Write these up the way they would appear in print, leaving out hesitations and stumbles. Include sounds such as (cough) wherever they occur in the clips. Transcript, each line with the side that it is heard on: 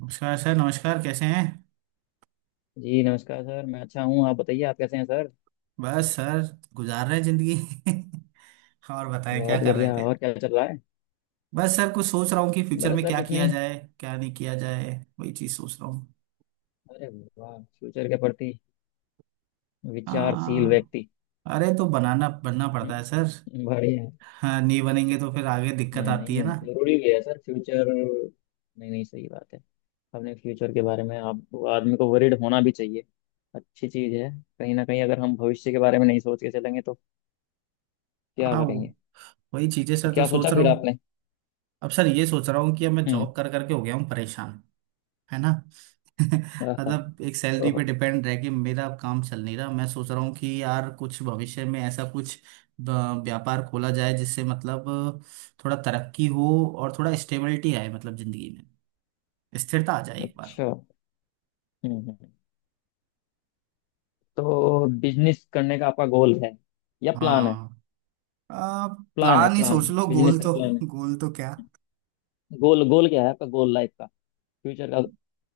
right: नमस्कार सर। नमस्कार। कैसे हैं?
left: जी नमस्कार सर, मैं अच्छा हूँ। आप बताइए, आप कैसे हैं सर?
right: बस सर, गुजार रहे हैं जिंदगी। (laughs) और बताएं क्या
left: बहुत
right: कर रहे
left: बढ़िया।
right: थे?
left: और क्या चल रहा है?
right: बस सर, कुछ सोच रहा हूँ कि फ्यूचर
left: बस
right: में
left: सर
right: क्या
left: कुछ
right: किया
left: नहीं।
right: जाए, क्या नहीं किया जाए। वही चीज सोच रहा हूँ।
left: अरे वाह, फ्यूचर के प्रति विचारशील
right: हाँ।
left: व्यक्ति।
right: अरे तो बनाना बनना पड़ता है सर।
left: बढ़िया है।
right: हाँ नहीं बनेंगे तो फिर आगे दिक्कत
left: नहीं
right: आती
left: नहीं,
right: है ना।
left: जरूरी भी है सर फ्यूचर। नहीं नहीं, सही बात है। अपने फ्यूचर के बारे में आप आदमी को वरीड होना भी चाहिए, अच्छी चीज़ है। कहीं ना कहीं अगर हम भविष्य के बारे में नहीं सोच के चलेंगे तो क्या
right: हाँ
left: करेंगे?
right: वही चीजें
left: तो
right: सर तो
left: क्या सोचा
right: सोच रहा
left: फिर
right: हूँ।
left: आपने?
right: अब सर ये सोच रहा हूँ कि अब मैं
left: हम्म।
right: जॉब कर करके हो गया हूँ परेशान। है ना। (laughs)
left: आहा,
right: मतलब एक सैलरी
left: ओहो।
right: पे डिपेंड रह के मेरा काम चल नहीं रहा। मैं सोच रहा हूँ कि यार कुछ भविष्य में ऐसा कुछ व्यापार खोला जाए जिससे मतलब थोड़ा तरक्की हो और थोड़ा स्टेबिलिटी आए मतलब जिंदगी में स्थिरता आ जाए एक बार।
left: अच्छा। हम्म। तो बिजनेस करने का आपका गोल है या प्लान है?
right: हाँ। आ,
left: प्लान है,
right: प्लान ही
left: प्लान,
right: सोच
left: हाँ,
right: लो।
left: बिजनेस
right: गोल
left: का
right: तो
left: प्लान है।
right: गोल तो क्या?
left: गोल, गोल क्या है आपका, गोल लाइफ का, फ्यूचर का,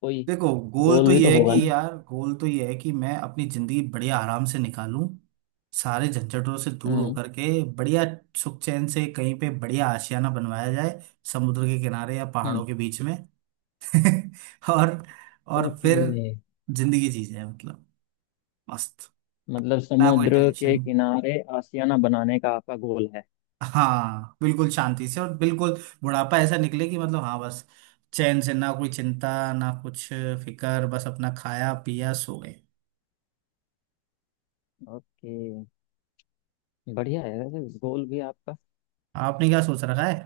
left: कोई
right: देखो गोल तो
left: गोल भी तो
right: ये है
left: होगा
right: कि
left: ना?
right: यार, गोल तो ये है कि मैं अपनी जिंदगी बढ़िया आराम से निकालूं, सारे झंझटों से दूर
left: हम्म
right: होकर के। बढ़िया सुख चैन से कहीं पे बढ़िया आशियाना बनवाया जाए, समुद्र के किनारे या पहाड़ों
left: हम्म।
right: के बीच में। (laughs) और और
left: ओके।
right: फिर जिंदगी जी जाए मतलब मस्त,
left: मतलब
right: ना कोई
left: समुद्र के
right: टेंशन।
left: किनारे आशियाना बनाने का आपका गोल है।
right: हाँ बिल्कुल शांति से और बिल्कुल बुढ़ापा ऐसा निकले कि मतलब हाँ बस, चैन से, ना कोई चिंता, ना कुछ फिक्र, बस अपना खाया पिया सो गए।
left: ओके, बढ़िया है वैसे गोल भी आपका।
right: आपने क्या सोच रखा है?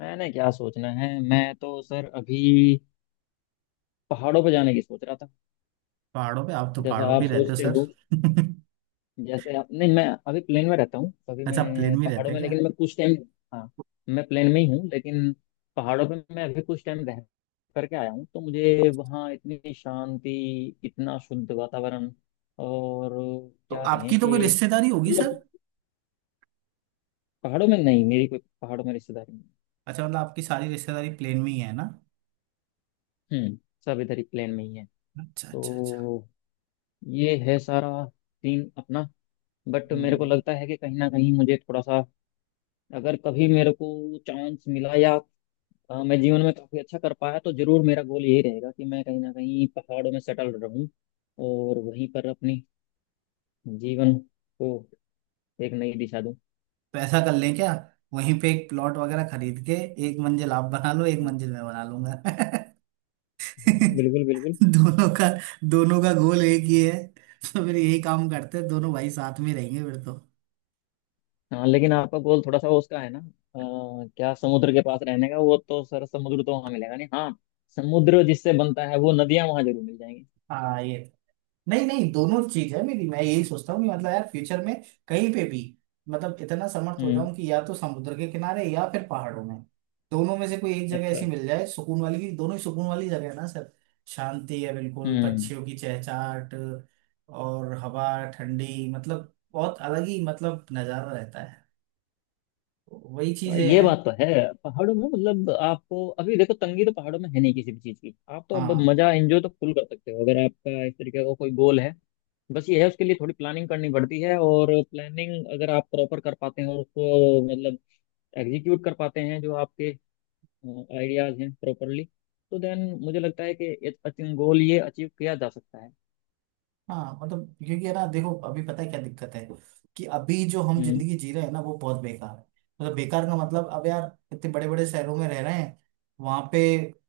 left: मैंने क्या सोचना है, मैं तो सर अभी पहाड़ों पर जाने की सोच रहा था।
right: पहाड़ों पे, आप तो
left: जैसा
right: पहाड़ों पे
left: आप
right: ही रहते हो
left: सोचते हो,
right: सर। (laughs)
left: जैसे आप। नहीं, मैं अभी प्लेन में रहता हूँ, अभी
right: अच्छा, आप
left: मैं
right: प्लेन में रहते
left: पहाड़ों
right: हैं
left: में,
right: क्या?
left: लेकिन मैं कुछ टाइम। हाँ, मैं प्लेन में ही हूँ, लेकिन पहाड़ों पे मैं अभी कुछ टाइम रह करके आया हूँ, तो मुझे वहाँ इतनी शांति, इतना शुद्ध वातावरण, और
right: तो
left: क्या कहें
right: आपकी तो कोई
left: कि
right: रिश्तेदारी होगी
left: मतलब।
right: सर।
left: पहाड़ों में नहीं, मेरी कोई पहाड़ों में रिश्तेदारी नहीं।
right: अच्छा, मतलब आपकी सारी रिश्तेदारी प्लेन में ही है ना।
left: हम्म। सब इधर ही प्लेन में ही है।
right: अच्छा अच्छा अच्छा।
left: तो ये है सारा सीन अपना। बट मेरे को
right: हम्म।
left: लगता है कि कहीं ना कहीं मुझे थोड़ा सा, अगर कभी मेरे को चांस मिला या मैं जीवन में काफ़ी अच्छा कर पाया, तो जरूर मेरा गोल यही रहेगा कि मैं कहीं ना कहीं पहाड़ों में सेटल रहूं और वहीं पर अपनी जीवन को एक नई दिशा दूं।
right: तो ऐसा कर लें क्या, वहीं पे एक प्लॉट वगैरह खरीद के एक मंजिल आप बना लो, एक मंजिल मैं बना लूंगा। (laughs)
left: हाँ बिल्कुल बिल्कुल।
right: दोनों का दोनों का गोल एक ही है। (laughs) तो फिर यही काम करते हैं, दोनों भाई साथ में रहेंगे फिर तो।
left: हाँ लेकिन आपका गोल थोड़ा सा वो उसका है ना, क्या समुद्र के पास रहने का, वो तो सर समुद्र तो वहां मिलेगा नहीं। हाँ, समुद्र जिससे बनता है वो नदियां वहां जरूर मिल जाएंगी।
right: हाँ ये, नहीं नहीं दोनों चीज है मेरी। मैं यही सोचता हूँ कि मतलब यार फ्यूचर में कहीं पे भी, मतलब इतना समर्थ हो
left: हम्म।
right: जाऊं कि या तो समुद्र के किनारे या फिर पहाड़ों में, दोनों में से कोई एक जगह
left: अच्छा।
right: ऐसी मिल जाए सुकून वाली। की दोनों ही सुकून वाली जगह है ना सर, शांति है बिल्कुल,
left: हम्म।
right: पक्षियों की चहचहाट और हवा ठंडी, मतलब बहुत अलग ही मतलब नजारा रहता है। वही
left: हाँ,
right: चीजें
left: ये
right: हैं।
left: बात तो है। पहाड़ों में मतलब आपको अभी देखो, तंगी तो पहाड़ों में है नहीं किसी भी चीज की, आप तो अब
right: हाँ
left: मजा एंजॉय तो फुल कर सकते हो अगर आपका इस तरीके का कोई गोल है। बस ये है, उसके लिए थोड़ी प्लानिंग करनी पड़ती है, और प्लानिंग अगर आप प्रॉपर कर पाते हैं और उसको मतलब एग्जीक्यूट कर पाते हैं, जो आपके आइडियाज हैं प्रॉपरली, तो देन मुझे लगता है कि ये गोल, ये अचीव किया जा सकता है।
right: हाँ मतलब, क्योंकि है ना देखो अभी, पता है क्या दिक्कत है कि अभी जो हम
left: हम्म
right: जिंदगी जी रहे हैं ना वो बहुत बेकार है। मतलब बेकार का मतलब अब यार, इतने बड़े बड़े शहरों में रह रहे हैं, वहां पे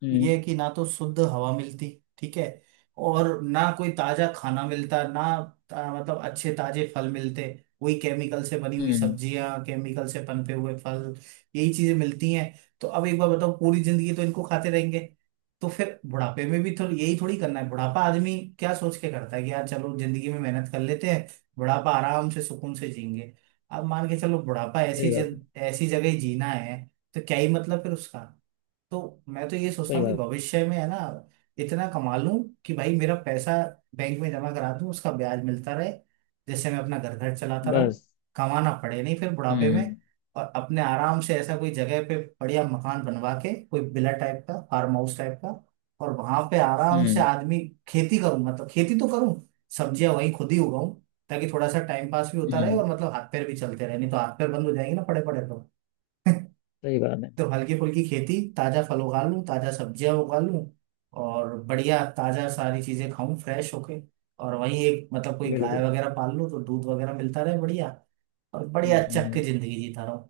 left: हम्म
right: ये है कि ना तो शुद्ध हवा मिलती, ठीक है, और ना कोई ताजा खाना मिलता ना मतलब अच्छे ताजे फल मिलते। वही केमिकल से बनी हुई
left: हम्म।
right: सब्जियां, केमिकल से पनपे हुए फल, यही चीजें मिलती हैं। तो अब एक बार बताओ, पूरी जिंदगी तो इनको खाते रहेंगे, तो फिर बुढ़ापे में भी तो यही थोड़ी करना है। बुढ़ापा आदमी क्या सोच के करता है कि यार चलो जिंदगी में मेहनत कर लेते हैं, बुढ़ापा आराम से सुकून से जिएंगे। अब मान के चलो बुढ़ापा
left: सही बात है।
right: ऐसी जगह ही जीना है तो क्या ही मतलब फिर उसका। तो मैं तो ये सोचता
left: सही
right: हूँ कि
left: बात
right: भविष्य में है ना, इतना कमा लूं कि भाई मेरा पैसा बैंक में जमा करा दूं, उसका ब्याज मिलता रहे, जिससे मैं अपना घर घर चलाता
left: है।
right: रहूं,
left: बस।
right: कमाना पड़े नहीं फिर
left: हम्म
right: बुढ़ापे में।
left: हम्म
right: और अपने आराम से ऐसा कोई जगह पे बढ़िया मकान बनवा के कोई विला टाइप का, फार्म हाउस टाइप का, और वहां पे आराम से
left: हम्म।
right: आदमी खेती करूं, मतलब खेती तो करूं, सब्जियां वहीं खुद ही उगाऊं, ताकि थोड़ा सा टाइम पास भी होता रहे और
left: हम्म,
right: मतलब हाथ पैर भी चलते रहे, नहीं तो हाथ पैर बंद हो जाएंगे ना पड़े पड़े तो। (laughs)
left: सही बात है
right: तो हल्की फुल्की खेती, ताजा फल उगा लूं, ताजा सब्जियां उगा लूं, और बढ़िया ताजा सारी चीजें खाऊं फ्रेश होके, और वहीं एक मतलब कोई गाय
left: बिल्कुल।
right: वगैरह पाल लूं तो दूध वगैरह मिलता रहे बढ़िया, और
left: हम्म
right: बढ़िया
left: हम्म
right: चक के
left: हम्म।
right: जिंदगी जीता रहूं।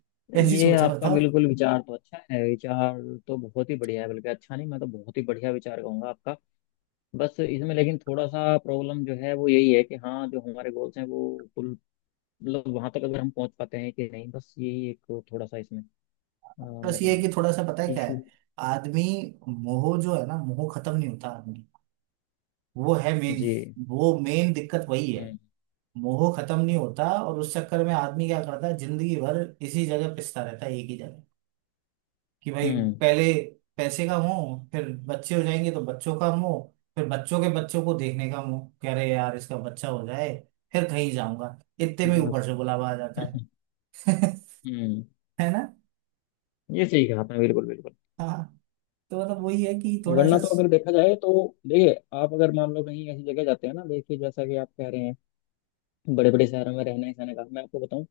right: (laughs) कैसी
left: ये
right: सोचा
left: आपका
right: बताओ।
left: बिल्कुल विचार तो अच्छा है, विचार तो बहुत ही बढ़िया है, बल्कि अच्छा नहीं, मैं तो बहुत ही बढ़िया विचार कहूंगा आपका। बस इसमें लेकिन थोड़ा सा प्रॉब्लम जो है वो यही है कि हाँ, जो हमारे गोल्स हैं वो फुल, मतलब वहां तक अगर हम पहुंच पाते हैं कि नहीं, बस यही एक थोड़ा सा इसमें
right: बस
left: मैं
right: ये है
left: कहूँगा
right: कि थोड़ा सा पता है क्या
left: इशू।
right: है, आदमी मोह जो है ना, मोह खत्म नहीं होता आदमी। वो है मेन।
left: जी।
right: वो मेन दिक्कत वही है।
left: हम्म
right: मोह खत्म नहीं होता, और उस चक्कर में आदमी क्या करता है जिंदगी भर इसी जगह पिसता रहता है एक ही जगह। कि भाई
left: हम्म।
right: पहले पैसे का मोह, फिर बच्चे हो जाएंगे तो बच्चों का मोह, फिर बच्चों के बच्चों को देखने का मोह, कह रहे यार इसका बच्चा हो जाए फिर कहीं जाऊंगा, इतने में ऊपर
left: बस।
right: से बुलावा आ जाता है।
left: (laughs)
right: (laughs)
left: हम्म।
right: है ना।
left: ये सही कहा आपने, बिल्कुल बिल्कुल।
right: हाँ तो मतलब वही है कि थोड़ा
left: वरना
right: सा।
left: तो अगर देखा जाए तो, देखिए आप अगर मान लो कहीं ऐसी जगह जाते हैं ना, देखिए जैसा कि आप कह रहे हैं, बड़े बड़े शहरों में रहने सहने का, मैं आपको बताऊं,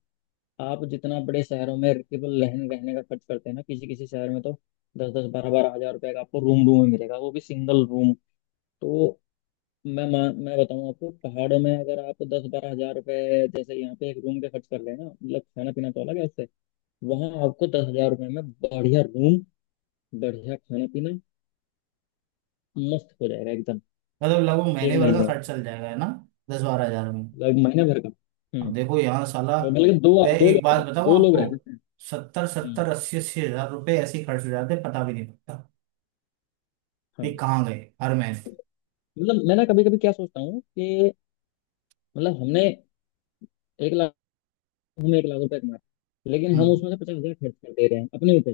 left: आप जितना बड़े शहरों में केवल रहने रहने का खर्च करते हैं ना, किसी किसी शहर में तो दस दस बारह बारह हज़ार रुपए का आपको रूम, रूम में मिलेगा, वो भी सिंगल रूम। तो मैं बताऊं आपको, पहाड़ों में अगर आप दस बारह हज़ार रुपए, जैसे यहाँ पे एक रूम पे खर्च कर लेना, मतलब खाना पीना तो अलग है उससे, वहां आपको दस हज़ार रुपए में बढ़िया रूम, बढ़िया खाना पीना, मस्त हो जाएगा एकदम।
right: मतलब लगभग महीने
left: एक
right: भर का
left: महीने
right: खर्च
left: का,
right: चल जाएगा है ना, दस बारह हजार में।
left: मतलब महीने भर का।
right: अब
left: हम्म।
right: देखो यहाँ साला,
left: और बल्कि दो,
right: मैं
left: दो
right: एक
left: लोग का,
right: बात बताऊँ
left: दो लोग
right: आपको,
left: रह सकते हैं।
right: सत्तर
left: हम्म।
right: सत्तर अस्सी अस्सी हजार रुपये ऐसे ही खर्च हो जाते हैं, पता भी नहीं लगता कि
left: हाँ।
right: कहाँ गए हर महीने।
left: मतलब मैं ना कभी कभी क्या सोचता हूँ कि मतलब हमने 1 लाख, हम 1 लाख रुपए कमा रहे हैं, लेकिन हम
right: हम्म,
left: उसमें से 50 हज़ार खर्च कर दे रहे हैं अपने ऊपर,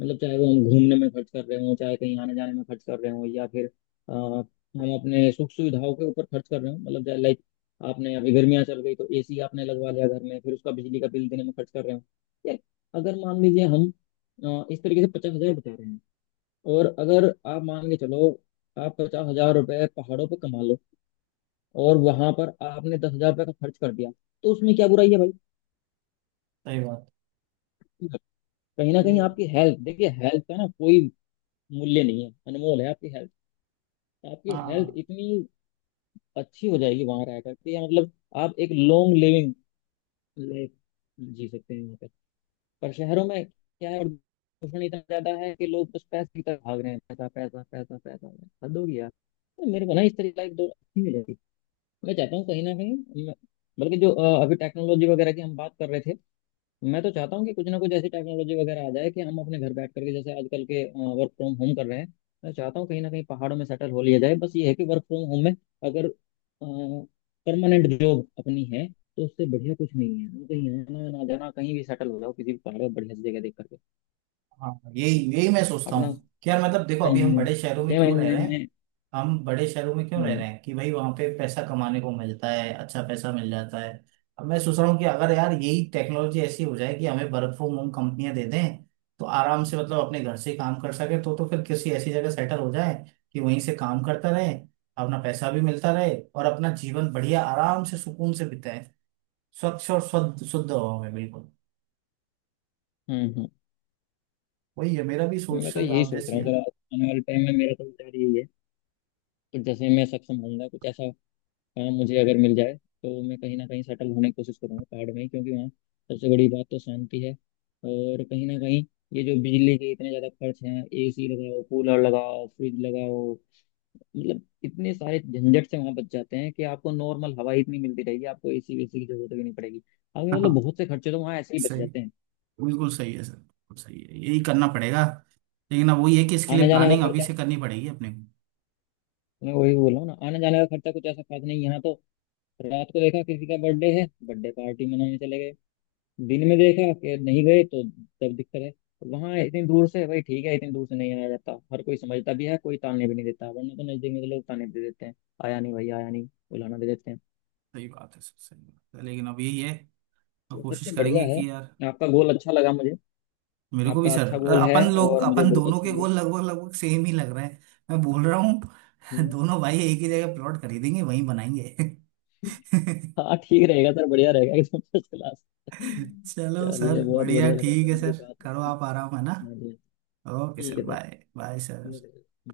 left: मतलब चाहे वो हम घूमने में खर्च कर रहे हो, चाहे कहीं आने जाने में खर्च कर रहे हो, या फिर हम अपने सुख सुविधाओं के ऊपर खर्च कर रहे हो, मतलब लाइक, आपने अभी गर्मियां चल गई तो एसी आपने लगवा लिया घर में, फिर उसका बिजली का बिल देने में खर्च कर रहे हो। यार, अगर मान लीजिए हम इस तरीके से 50 हज़ार बचा रहे हैं, और अगर आप मान के चलो आप 50 हज़ार रुपए पहाड़ों पर कमा लो और वहां पर आपने 10 हज़ार रुपये का खर्च कर दिया, तो उसमें क्या बुराई है भाई?
right: सही बात
left: कहीं ना कहीं
right: ये।
left: आपकी हेल्थ, देखिए हेल्थ का ना कोई मूल्य नहीं है, अनमोल है आपकी हेल्थ। आपकी हेल्थ
right: हाँ
left: इतनी अच्छी हो जाएगी वहां रह करके, या मतलब आप एक लॉन्ग लिविंग लाइफ जी सकते हैं वहाँ पे। पर शहरों में क्या है, प्रदूषण इतना ज्यादा है कि लोग बस पैसे की तरफ भाग रहे हैं, पैसा पैसा पैसा पैसा, हद हो गई यार। तो मेरे को ना इस तरह की लाइफ दो अच्छी मिलेगी। मैं चाहता हूँ कहीं ना कहीं बल्कि जो अभी टेक्नोलॉजी वगैरह की हम बात कर रहे थे, मैं तो चाहता हूँ कि कुछ ना कुछ ऐसी टेक्नोलॉजी वगैरह आ जाए कि हम अपने घर बैठ करके, जैसे आजकल के वर्क फ्रॉम होम कर रहे हैं, मैं चाहता हूँ कहीं ना कहीं पहाड़ों में सेटल हो लिया जाए। बस ये है कि वर्क फ्रॉम होम में अगर परमानेंट जॉब अपनी है, तो उससे बढ़िया कुछ नहीं है, हम कहीं आना ना जाना, कहीं भी सेटल हो जाओ किसी भी पहाड़ पर बढ़िया सी जगह देख करके
right: हाँ, यही यही मैं सोचता
left: अपना।
right: हूँ कि यार मतलब देखो,
left: छह
right: अभी हम
left: महीने
right: बड़े शहरों में
left: छह
right: क्यों रह
left: महीने
right: रहे हैं,
left: में।
right: हम बड़े शहरों में क्यों रह
left: हम्म
right: रहे हैं कि भाई वहां पे पैसा कमाने को मिलता है, अच्छा पैसा मिल जाता है। अब मैं सोच रहा हूँ कि अगर यार यही टेक्नोलॉजी ऐसी हो जाए कि हमें वर्क फ्रॉम होम कंपनियां दे दें, तो आराम से मतलब अपने घर से ही काम कर सके, तो फिर किसी ऐसी जगह सेटल हो जाए कि वहीं से काम करता रहे, अपना पैसा भी मिलता रहे और अपना जीवन बढ़िया आराम से सुकून से बिताए, स्वच्छ और शुद्ध शुद्ध हवा में बिल्कुल।
left: हम्म।
right: वही है मेरा भी सोच
left: मैं तो
right: सर
left: यही
right: आप
left: सोच
right: जैसी
left: रहा हूँ
right: है।
left: सर आने वाले टाइम में, मेरा तो विचार यही है कि जैसे मैं सक्षम होऊंगा, कुछ ऐसा काम मुझे अगर मिल जाए, तो मैं कहीं ना कहीं सेटल होने की कोशिश करूंगा पहाड़ में ही, क्योंकि वहाँ सबसे बड़ी बात तो शांति है, और कहीं ना कहीं ये जो बिजली के इतने ज़्यादा खर्च हैं, एसी लगाओ कूलर लगाओ फ्रिज लगाओ, मतलब इतने सारे झंझट से वहाँ बच जाते हैं कि आपको नॉर्मल हवा ही इतनी मिलती रहेगी, आपको एसी वेसी की जरूरत भी नहीं पड़ेगी, आपके मतलब
right: हाँ
left: बहुत से खर्चे तो वहाँ ऐसे ही बच
right: सही,
left: जाते हैं।
right: बिल्कुल सही है सर, बिल्कुल सही है, यही करना पड़ेगा। लेकिन अब वही है कि इसके
left: आने
right: लिए
left: जाने का
right: प्लानिंग अभी
left: खर्चा,
right: से करनी पड़ेगी अपने को।
left: मैं वही बोल रहा हूँ ना, आने जाने का खर्चा कुछ ऐसा खास नहीं यहाँ तो, रात को देखा किसी का बर्थडे है, बर्थडे पार्टी मनाने चले गए, दिन में देखा कि नहीं गए तो तब दिक्कत है। वहां इतनी दूर से भाई, ठीक है इतनी दूर से नहीं आया जाता, हर कोई समझता भी है, कोई ताने भी नहीं देता, वरना तो नजदीक में तो लोग ताने भी दे देते हैं, आया नहीं भाई आया नहीं, बुलाना दे देते हैं।
right: सही बात है सर, सही बात है, लेकिन अब यही है, अब
left: तो
right: कोशिश
left: सबसे बढ़िया
right: करेंगे
left: है,
right: कि यार।
left: आपका गोल अच्छा लगा मुझे,
right: मेरे को भी
left: आपका
right: सर,
left: अच्छा गोल है,
right: अपन लोग
left: और मुझे
right: अपन
left: बहुत
right: दोनों
left: अच्छा
right: के
left: लगा।
right: गोल लगभग लगभग सेम ही लग रहे हैं, मैं बोल रहा हूँ। (laughs)
left: हम्म।
right: दोनों भाई एक ही जगह प्लॉट खरीदेंगे, वहीं बनाएंगे। (laughs)
left: हाँ ठीक रहेगा सर, बढ़िया रहेगा एकदम फर्स्ट क्लास।
right: चलो
left: चलिए
right: सर,
left: बहुत
right: बढ़िया।
left: बढ़िया लगा
right: ठीक
left: सर
right: है
left: मुझे
right: सर,
left: बात
right: करो
left: करके।
right: आप आराम, है ना।
left: हाँ जी।
right: ओके
left: ठीक
right: सर।
left: है sir.
right: Bye bye sir.
left: Okay sir.